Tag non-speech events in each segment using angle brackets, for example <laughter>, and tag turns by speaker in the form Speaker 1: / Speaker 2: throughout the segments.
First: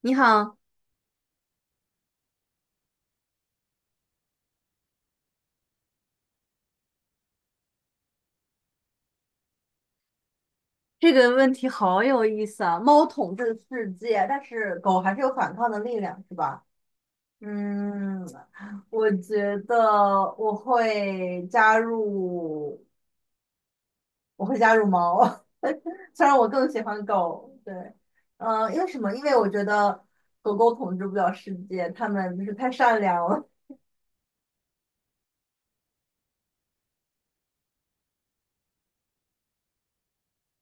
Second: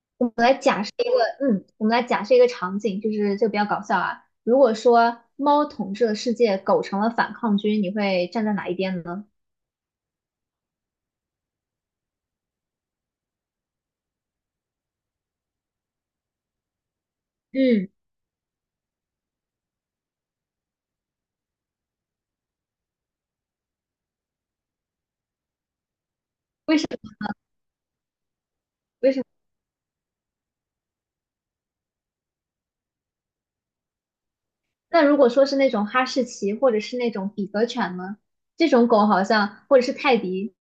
Speaker 1: 你
Speaker 2: 我们来
Speaker 1: 好，
Speaker 2: 假设一个，嗯，我们来假设一个场景，就比较搞笑啊。如果说猫统治了世界，狗成了反抗军，你会站在哪一边呢？
Speaker 1: 这个问题好有意思啊！猫统治世界，但是狗还是有反抗的力量，是吧？
Speaker 2: 嗯，
Speaker 1: 嗯，我觉得我会加入，我会加入猫，<laughs> 虽然我更
Speaker 2: 为
Speaker 1: 喜
Speaker 2: 什
Speaker 1: 欢
Speaker 2: 么？
Speaker 1: 狗。对，因为什
Speaker 2: 为
Speaker 1: 么？
Speaker 2: 什
Speaker 1: 因为
Speaker 2: 么？
Speaker 1: 我觉得狗狗统治不了世界，它们就是太善良了。
Speaker 2: 那如果说是那种哈士奇，或者是那种比格犬呢？这种狗好像，或者是泰迪，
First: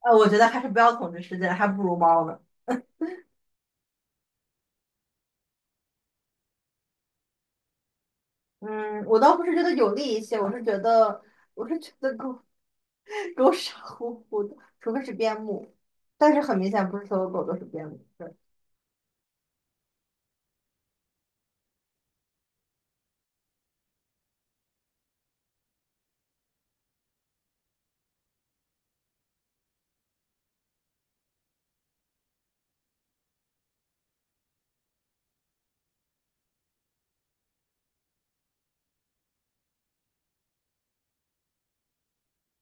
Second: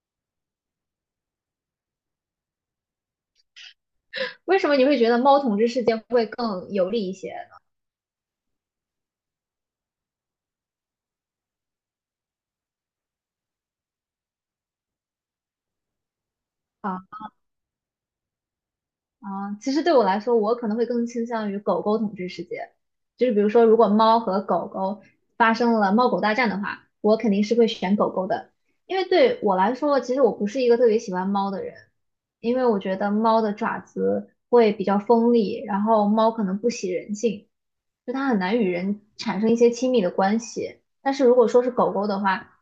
Speaker 1: 我觉得还是不要统治世界，还不如猫呢。
Speaker 2: 为什么你会觉得猫统治世界会更有利一些呢？
Speaker 1: 嗯，我倒不是觉得有利一些，我是觉得，我是觉得狗。狗傻乎乎的，除非是边牧，但是很明显不
Speaker 2: 啊。
Speaker 1: 是所有狗都是边牧。对。
Speaker 2: 啊，其实对我来说，我可能会更倾向于狗狗统治世界。就是比如说，如果猫和狗狗发生了猫狗大战的话，我肯定是会选狗狗的，因为对我来说，其实我不是一个特别喜欢猫的人，因为我觉得猫的爪子会比较锋利，然后猫可能不喜人性。就它很难与人产生一些亲密的关系。但是如果说是狗狗的话，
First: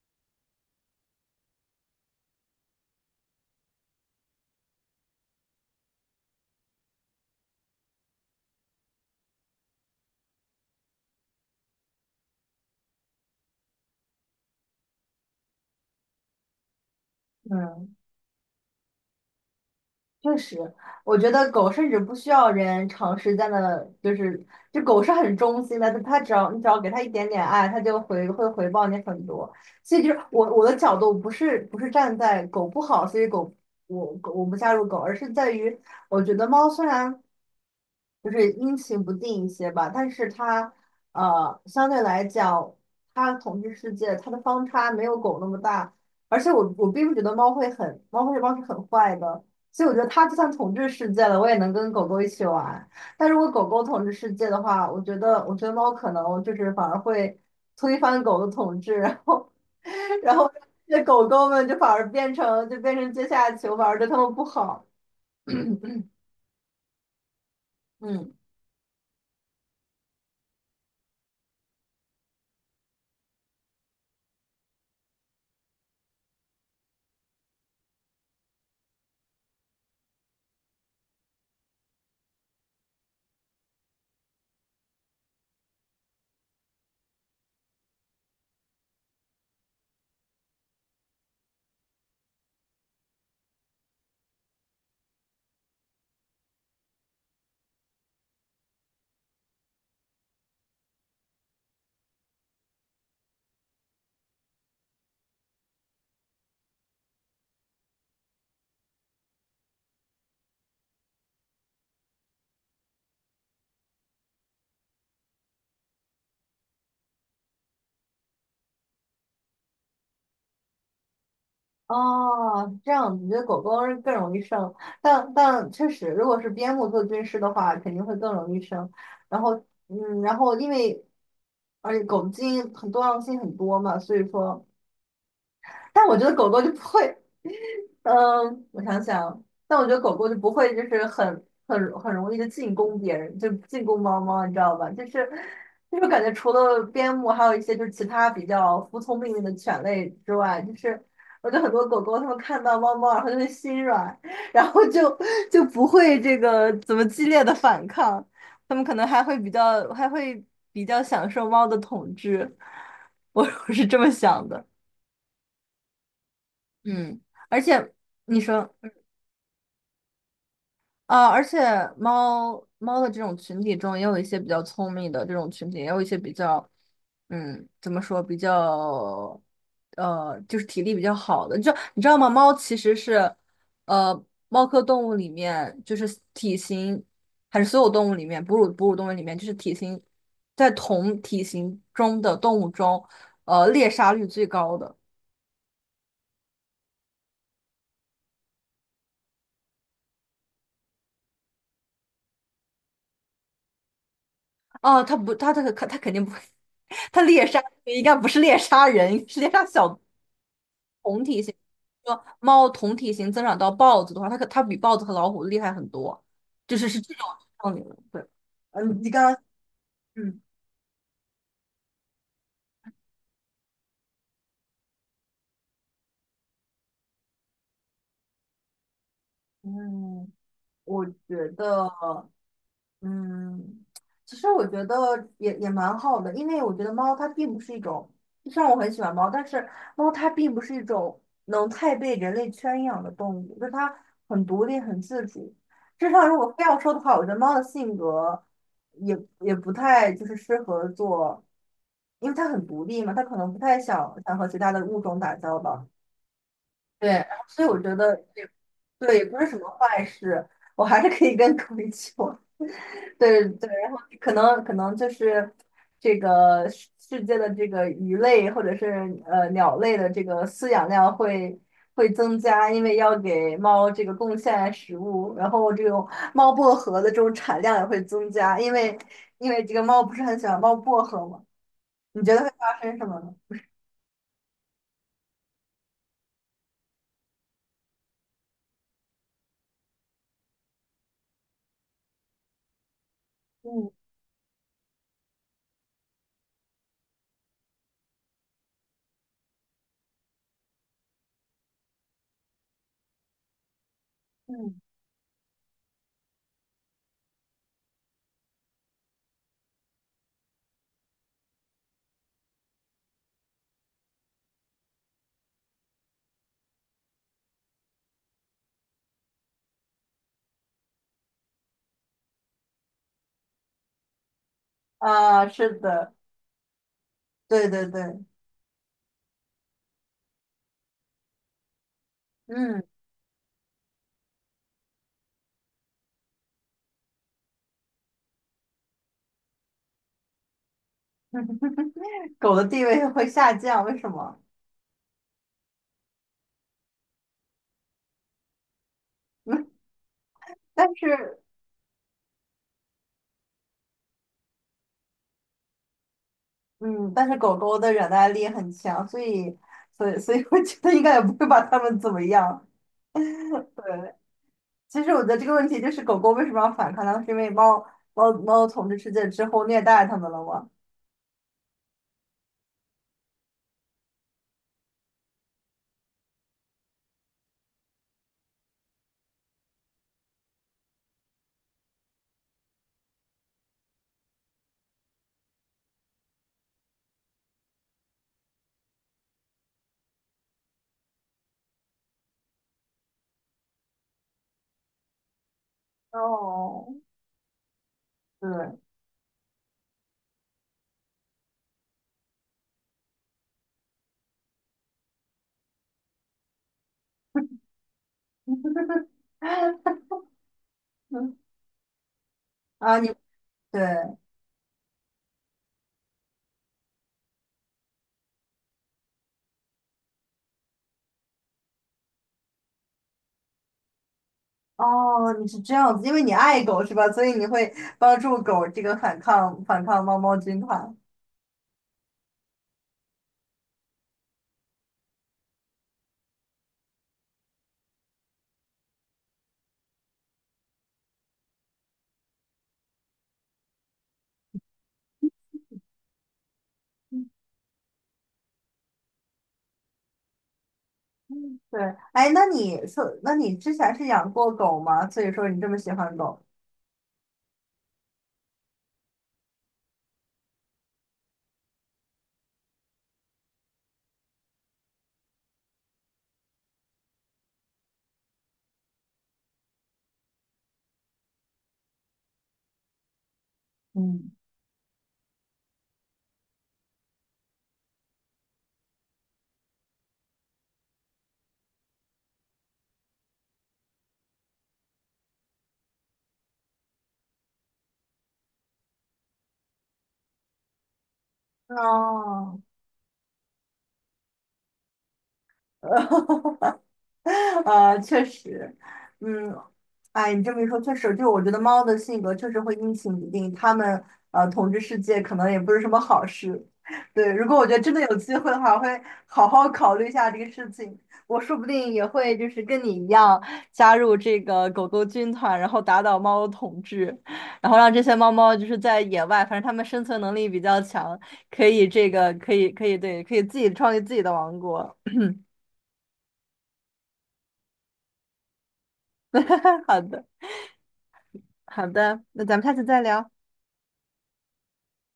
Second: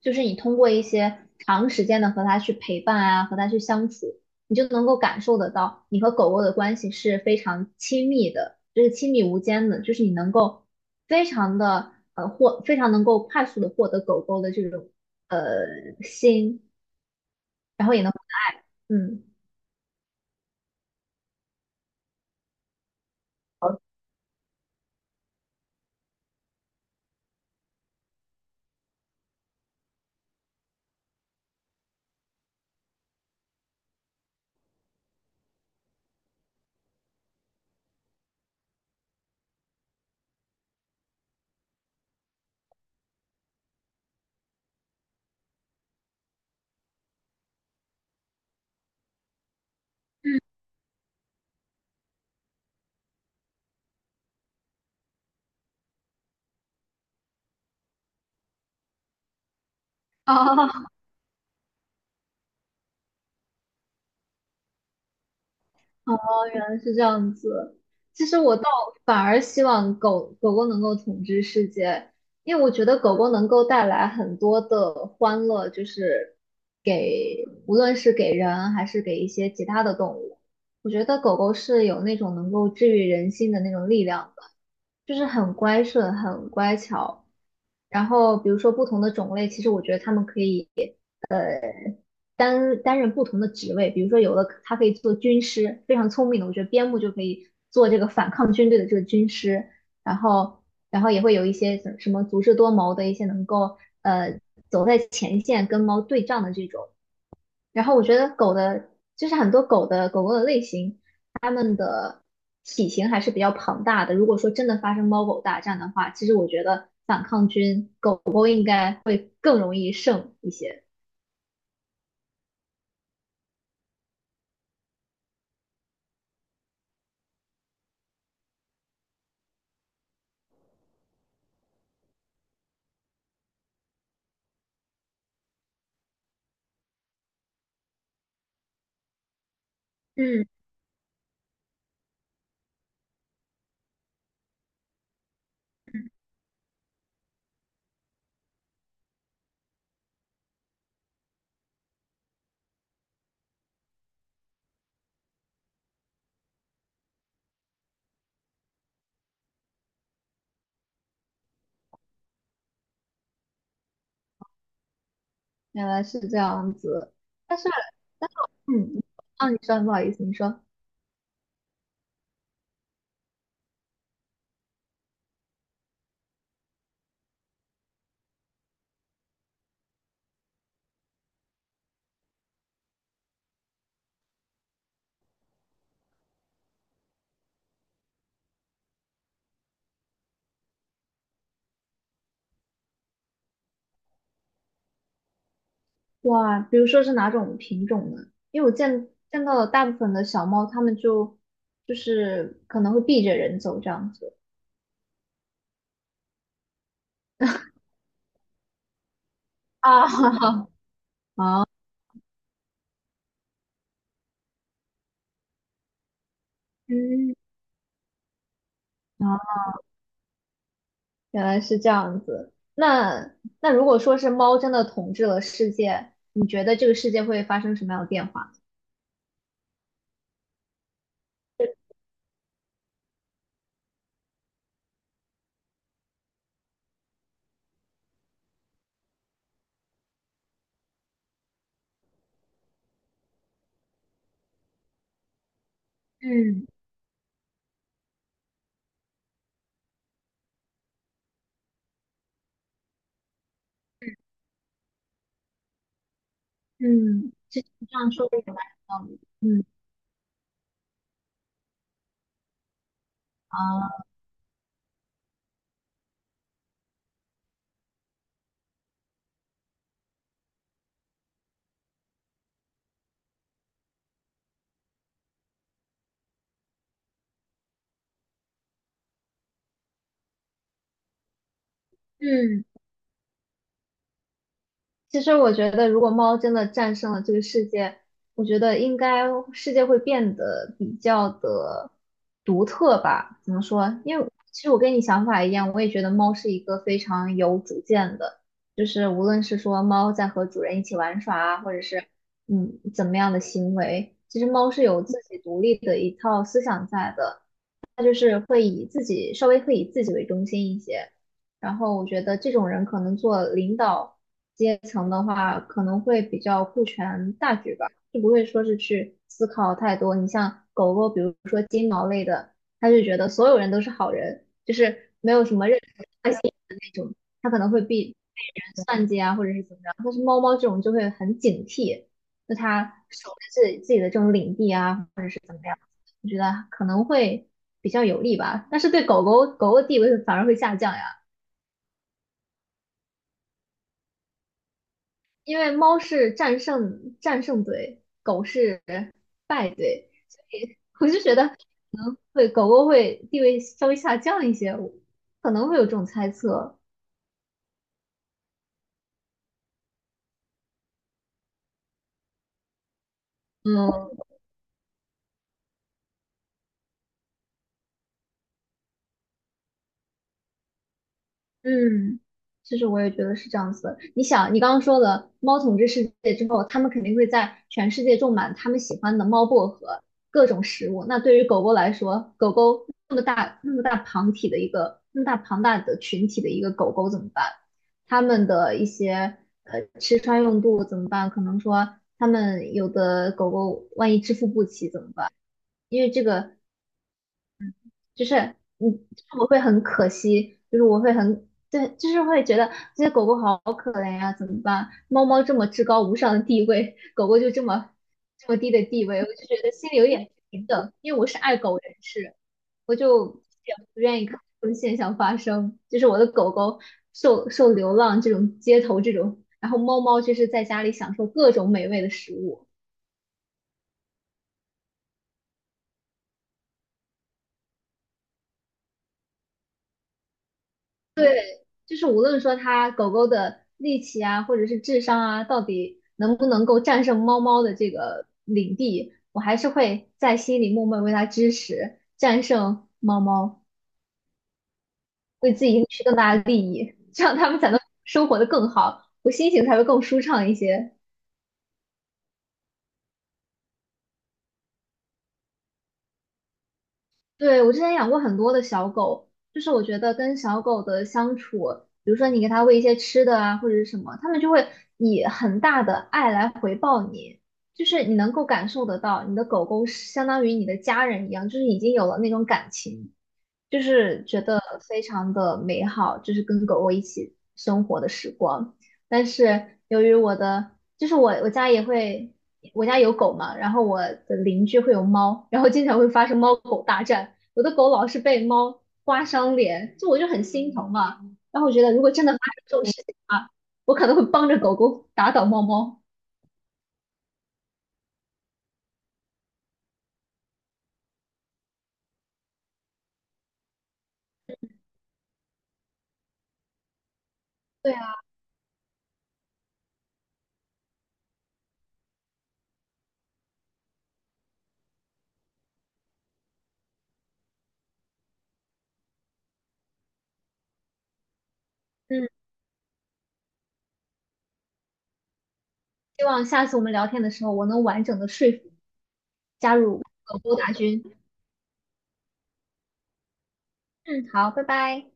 Speaker 2: 就是你通过一些长时间的和它去陪伴啊，和它去相处，你就能够感受得到你和狗狗的关系是非常亲密的，就是亲密无间的，就是你能够，非常能够快速的获得狗狗的这种呃心，然
Speaker 1: 嗯。
Speaker 2: 后也能嗯。<laughs>
Speaker 1: 确实，我觉得狗甚至不需要人长时间的，就是这狗是很忠心的，它只要你只要给它一点点爱，它就回会回报你很多。所以就是我的角度不是站在狗不好，所以狗我狗我不加入狗，而是在于我觉得猫虽然就是阴晴不定一些吧，但是它相对来讲，它统治世界它的方差没有狗那么大，而且我并不觉得猫会很猫会猫是很坏的。所以我觉得它就
Speaker 2: 嗯
Speaker 1: 算统治世界了，我也能跟狗狗一起玩。但如果狗狗统治世界的话，我觉得，我觉得猫可能就是反而会推翻狗的统治，然后，<laughs> 然后
Speaker 2: 哦，
Speaker 1: 那狗狗们就反而变成就变成阶下囚，反而对它们不好。<coughs>
Speaker 2: 哦，
Speaker 1: <clears throat>
Speaker 2: 原来是这样子。其
Speaker 1: 嗯。
Speaker 2: 实我倒反而希望狗狗能够统治世界，因为我觉得狗狗能够带来很多的欢乐，就是给无论是给人还是给一些其他的动物，我觉得狗狗是有那种能够治愈人心的那种力量的，就是很乖顺、很乖巧。然后比如说不同的种类，其实我觉得它们可以。担任不同的职位，比如说有的他可以做军师，非常聪明的，我觉得边牧就可以做这个反抗军队的这个军师，然后然后也会有一些什么足智多谋的一些能够走在前线跟猫对仗的这种，然后我觉得狗的就是很多狗狗的类型，它们的体型还是比较庞大的，如果说真的发生猫狗大战的话，其实我觉得反抗军狗狗应该会更容易胜一些，
Speaker 1: 哦，这样你觉得狗狗是更容易生，但但确实，如果是边牧做军师的话，肯定会更容易生。然后，嗯，然后因为而且狗的基因很多样性很多嘛，所以说。但我觉得狗狗就不会，嗯，我想想，但我觉得狗狗就
Speaker 2: 嗯，
Speaker 1: 不会，就是很很容易的进攻别人，就进攻猫猫，你知道吧？就是就是感觉除了边牧，还有一些就是其他比较服从命令的犬类之外，就是我觉得很多狗狗它们看到猫猫，然后就会心软，然后就就不会这个怎么激烈的反抗，它们可能还会比较还会比较享受猫的统治，<laughs> 我我是这么想的。
Speaker 2: 原来是这样子。
Speaker 1: 嗯，
Speaker 2: 但
Speaker 1: 而
Speaker 2: 是，
Speaker 1: 且你说，
Speaker 2: 嗯，啊，你说，不好意思，你说，
Speaker 1: 啊，而且猫猫的这种群体中，也有一些比较聪明的这种群体，也有一些比较，嗯，怎么说，比较，就是体力比较好的。就你知道吗？猫其实是，呃，猫科动物里面，就是体型，还是所有动物里面，哺乳动物里面，就是体型在同体型中的动物中，猎杀率最高的。
Speaker 2: 哇，比如说是哪种品种呢？因为我见到了大部分的小猫，它们就就是可能会避着人走这样子。
Speaker 1: 哦，他不，他肯定不会，<laughs> 他猎杀应该不是猎杀人，是猎杀小
Speaker 2: 啊，<laughs>
Speaker 1: 同体型。说猫同体型增长到豹子的话，它可它比豹子和老虎厉害很多，就是是这种
Speaker 2: 嗯，
Speaker 1: 道理了对，嗯，你刚刚，
Speaker 2: 啊，
Speaker 1: 嗯。
Speaker 2: 原来是这样子。那那如果说是猫真的统治了世界，你觉得这个世界会发生什么样的变化？
Speaker 1: 嗯，我觉得。嗯，其实我觉得也也蛮好的，因为我觉得猫它并不是一种，虽然我很喜欢猫，但是猫它并不是一种能太被人类圈养的动物，就是它很独立、很自主。至少如果非
Speaker 2: 嗯
Speaker 1: 要说的话，我觉得猫的性格也也不太就是适合做，因为它很独立嘛，它可能不太想想和其他的物种打交道。对，然
Speaker 2: 嗯，
Speaker 1: 后
Speaker 2: 其
Speaker 1: 所
Speaker 2: 实
Speaker 1: 以我
Speaker 2: 你
Speaker 1: 觉
Speaker 2: 这样
Speaker 1: 得
Speaker 2: 说的也
Speaker 1: 也
Speaker 2: 蛮有道理
Speaker 1: 对，
Speaker 2: 的。
Speaker 1: 也不是什
Speaker 2: 嗯
Speaker 1: 么坏事，我还是可以跟狗一起玩。对对，然后
Speaker 2: 啊，
Speaker 1: 可能可能就是这个世世界的这个鱼类或者是鸟类的这个饲养量会会增加，因为要给猫这个贡献食物，然后这种猫薄荷的这种产量也会增加，因为因为这个猫不是很喜欢猫薄荷嘛，你觉得会
Speaker 2: 嗯。
Speaker 1: 发生什么呢？
Speaker 2: 其实我觉得，如果猫真的战胜了这个世界，我觉得应该世界会变得比较的独特吧？怎么
Speaker 1: 嗯。
Speaker 2: 说？因为其实我跟你想法一样，我也觉得猫是一个非常有主见的，就是无论是说猫在和主人一起玩耍啊，或者是怎么样的行为，其实猫
Speaker 1: 嗯，
Speaker 2: 是有自己独立的一套思想在的。他就是会以自己稍微会以自己为中心一些。然后我觉得这种人可能做领导阶层的话，可能会比较顾全大局吧，就不会说是去思考太多。你像狗狗，比如说金毛类的，他就觉得所有人都是好人，就是没有
Speaker 1: 啊，
Speaker 2: 什么
Speaker 1: 是
Speaker 2: 任何
Speaker 1: 的，
Speaker 2: 坏心的那种，他可
Speaker 1: 对
Speaker 2: 能会
Speaker 1: 对
Speaker 2: 被被
Speaker 1: 对。
Speaker 2: 人算计啊，或者是怎么样。但是猫猫这种就会很警惕，就
Speaker 1: 嗯。
Speaker 2: 它守着自己的这种领地啊，或者是怎么样。我觉得可能会比较有利吧。但是对狗狗的地位反而会下降呀，
Speaker 1: <laughs> 狗的地位会下降，为什么？
Speaker 2: 因为猫是战胜队，狗是败队。
Speaker 1: 但
Speaker 2: 我就觉
Speaker 1: 是
Speaker 2: 得可能会狗狗会地位稍微下降一些，我可能会有这种猜测。
Speaker 1: 嗯，但是狗狗的忍耐力很强，所以，所以，所以我觉得应该也不会把它们怎么样。
Speaker 2: 嗯，
Speaker 1: 对，其实我觉得这个问题就是狗狗为什么要反抗呢？是因为猫猫统治世界之后虐待它们了吗？
Speaker 2: 嗯，其实我也觉得是这样子的。你想，你刚刚说了猫统治世界之后，它们肯定会在全世界种满它们喜欢的猫薄荷各种食物。那对于狗狗来说，狗狗那么大那么大庞体的一个那么大庞大的群体的一个狗狗怎么办？它们的一些吃穿用度怎么办？可能说它们有的狗狗万一支付不起怎么办？因为这个
Speaker 1: 哦，
Speaker 2: 就是
Speaker 1: 对，
Speaker 2: 嗯，就是我会很可惜，就是我会很对，就是会觉得这些狗狗好可怜呀、怎么办？猫猫这么至高无上的地位，狗狗就这么低的地位，
Speaker 1: <laughs>
Speaker 2: 我就觉得心里有点不平等，因为我
Speaker 1: 嗯
Speaker 2: 是爱狗人士，我
Speaker 1: 啊，你
Speaker 2: 就也
Speaker 1: 对
Speaker 2: 不愿意看这种现象发生，就是我的狗狗受流浪这种街头这种，然后猫猫就是在家里享受各种美味的食物。
Speaker 1: 哦，你是这样子，因为你爱狗是吧？所以你会帮助狗这个反抗猫猫军团。
Speaker 2: 就是无论说它狗狗的力气啊，或者是智商啊，到底能不能够战胜猫猫的这个领地，我还是会在心里默默为它支持，战胜猫猫，为自己赢取更大的利益，这
Speaker 1: 嗯。
Speaker 2: 样它们才能生活的更好，我心情才会更舒畅一些。
Speaker 1: 嗯对，哎，那你说，那你之前是养过狗吗？所以说你这么喜欢狗。
Speaker 2: 对，我之前养过很多的小狗，就是我觉得跟小狗的相处，比如说你给它喂一些吃的啊，或者是什么，它们就会以很大的爱来回报你，就是你能够感受得到，你的狗狗是相当于你的家人一样，就是已经有了那种感情。就是
Speaker 1: 嗯，
Speaker 2: 觉得非常的美好，就是跟狗狗一起生活的时光。但是由于我的，就是我家也会，我家有狗嘛，然后我的邻居会有猫，然后经常会发生猫狗大战。我的狗老是被猫刮伤脸，就我就很心疼嘛。然后我觉得如果真的发
Speaker 1: 哦，
Speaker 2: 生这种事情啊，我可能会帮着狗狗打倒猫
Speaker 1: <laughs>
Speaker 2: 猫。
Speaker 1: 哈哈哈确实，嗯，哎，你这么一说，确实，就我觉得猫的性格确实会阴晴不定，它们统治世界可能也不是什么好事。对，如果我觉得真
Speaker 2: 对
Speaker 1: 的
Speaker 2: 啊，
Speaker 1: 有机会的话，我会好好考虑一下这个事情。我说不定也会就是跟你一样加入这个狗狗军团，然后打倒猫统治，然后让这些猫猫就是在野外，反正它们生存能力比较强，可以这
Speaker 2: 嗯，
Speaker 1: 个可以可以对，可以自己创立自己的王国。
Speaker 2: 希望下次我们聊天的时候，我能完整的说服加
Speaker 1: <laughs>
Speaker 2: 入
Speaker 1: 好的，
Speaker 2: 狗狗大军。
Speaker 1: 好的，那咱们下次再聊。
Speaker 2: 嗯，好，拜拜。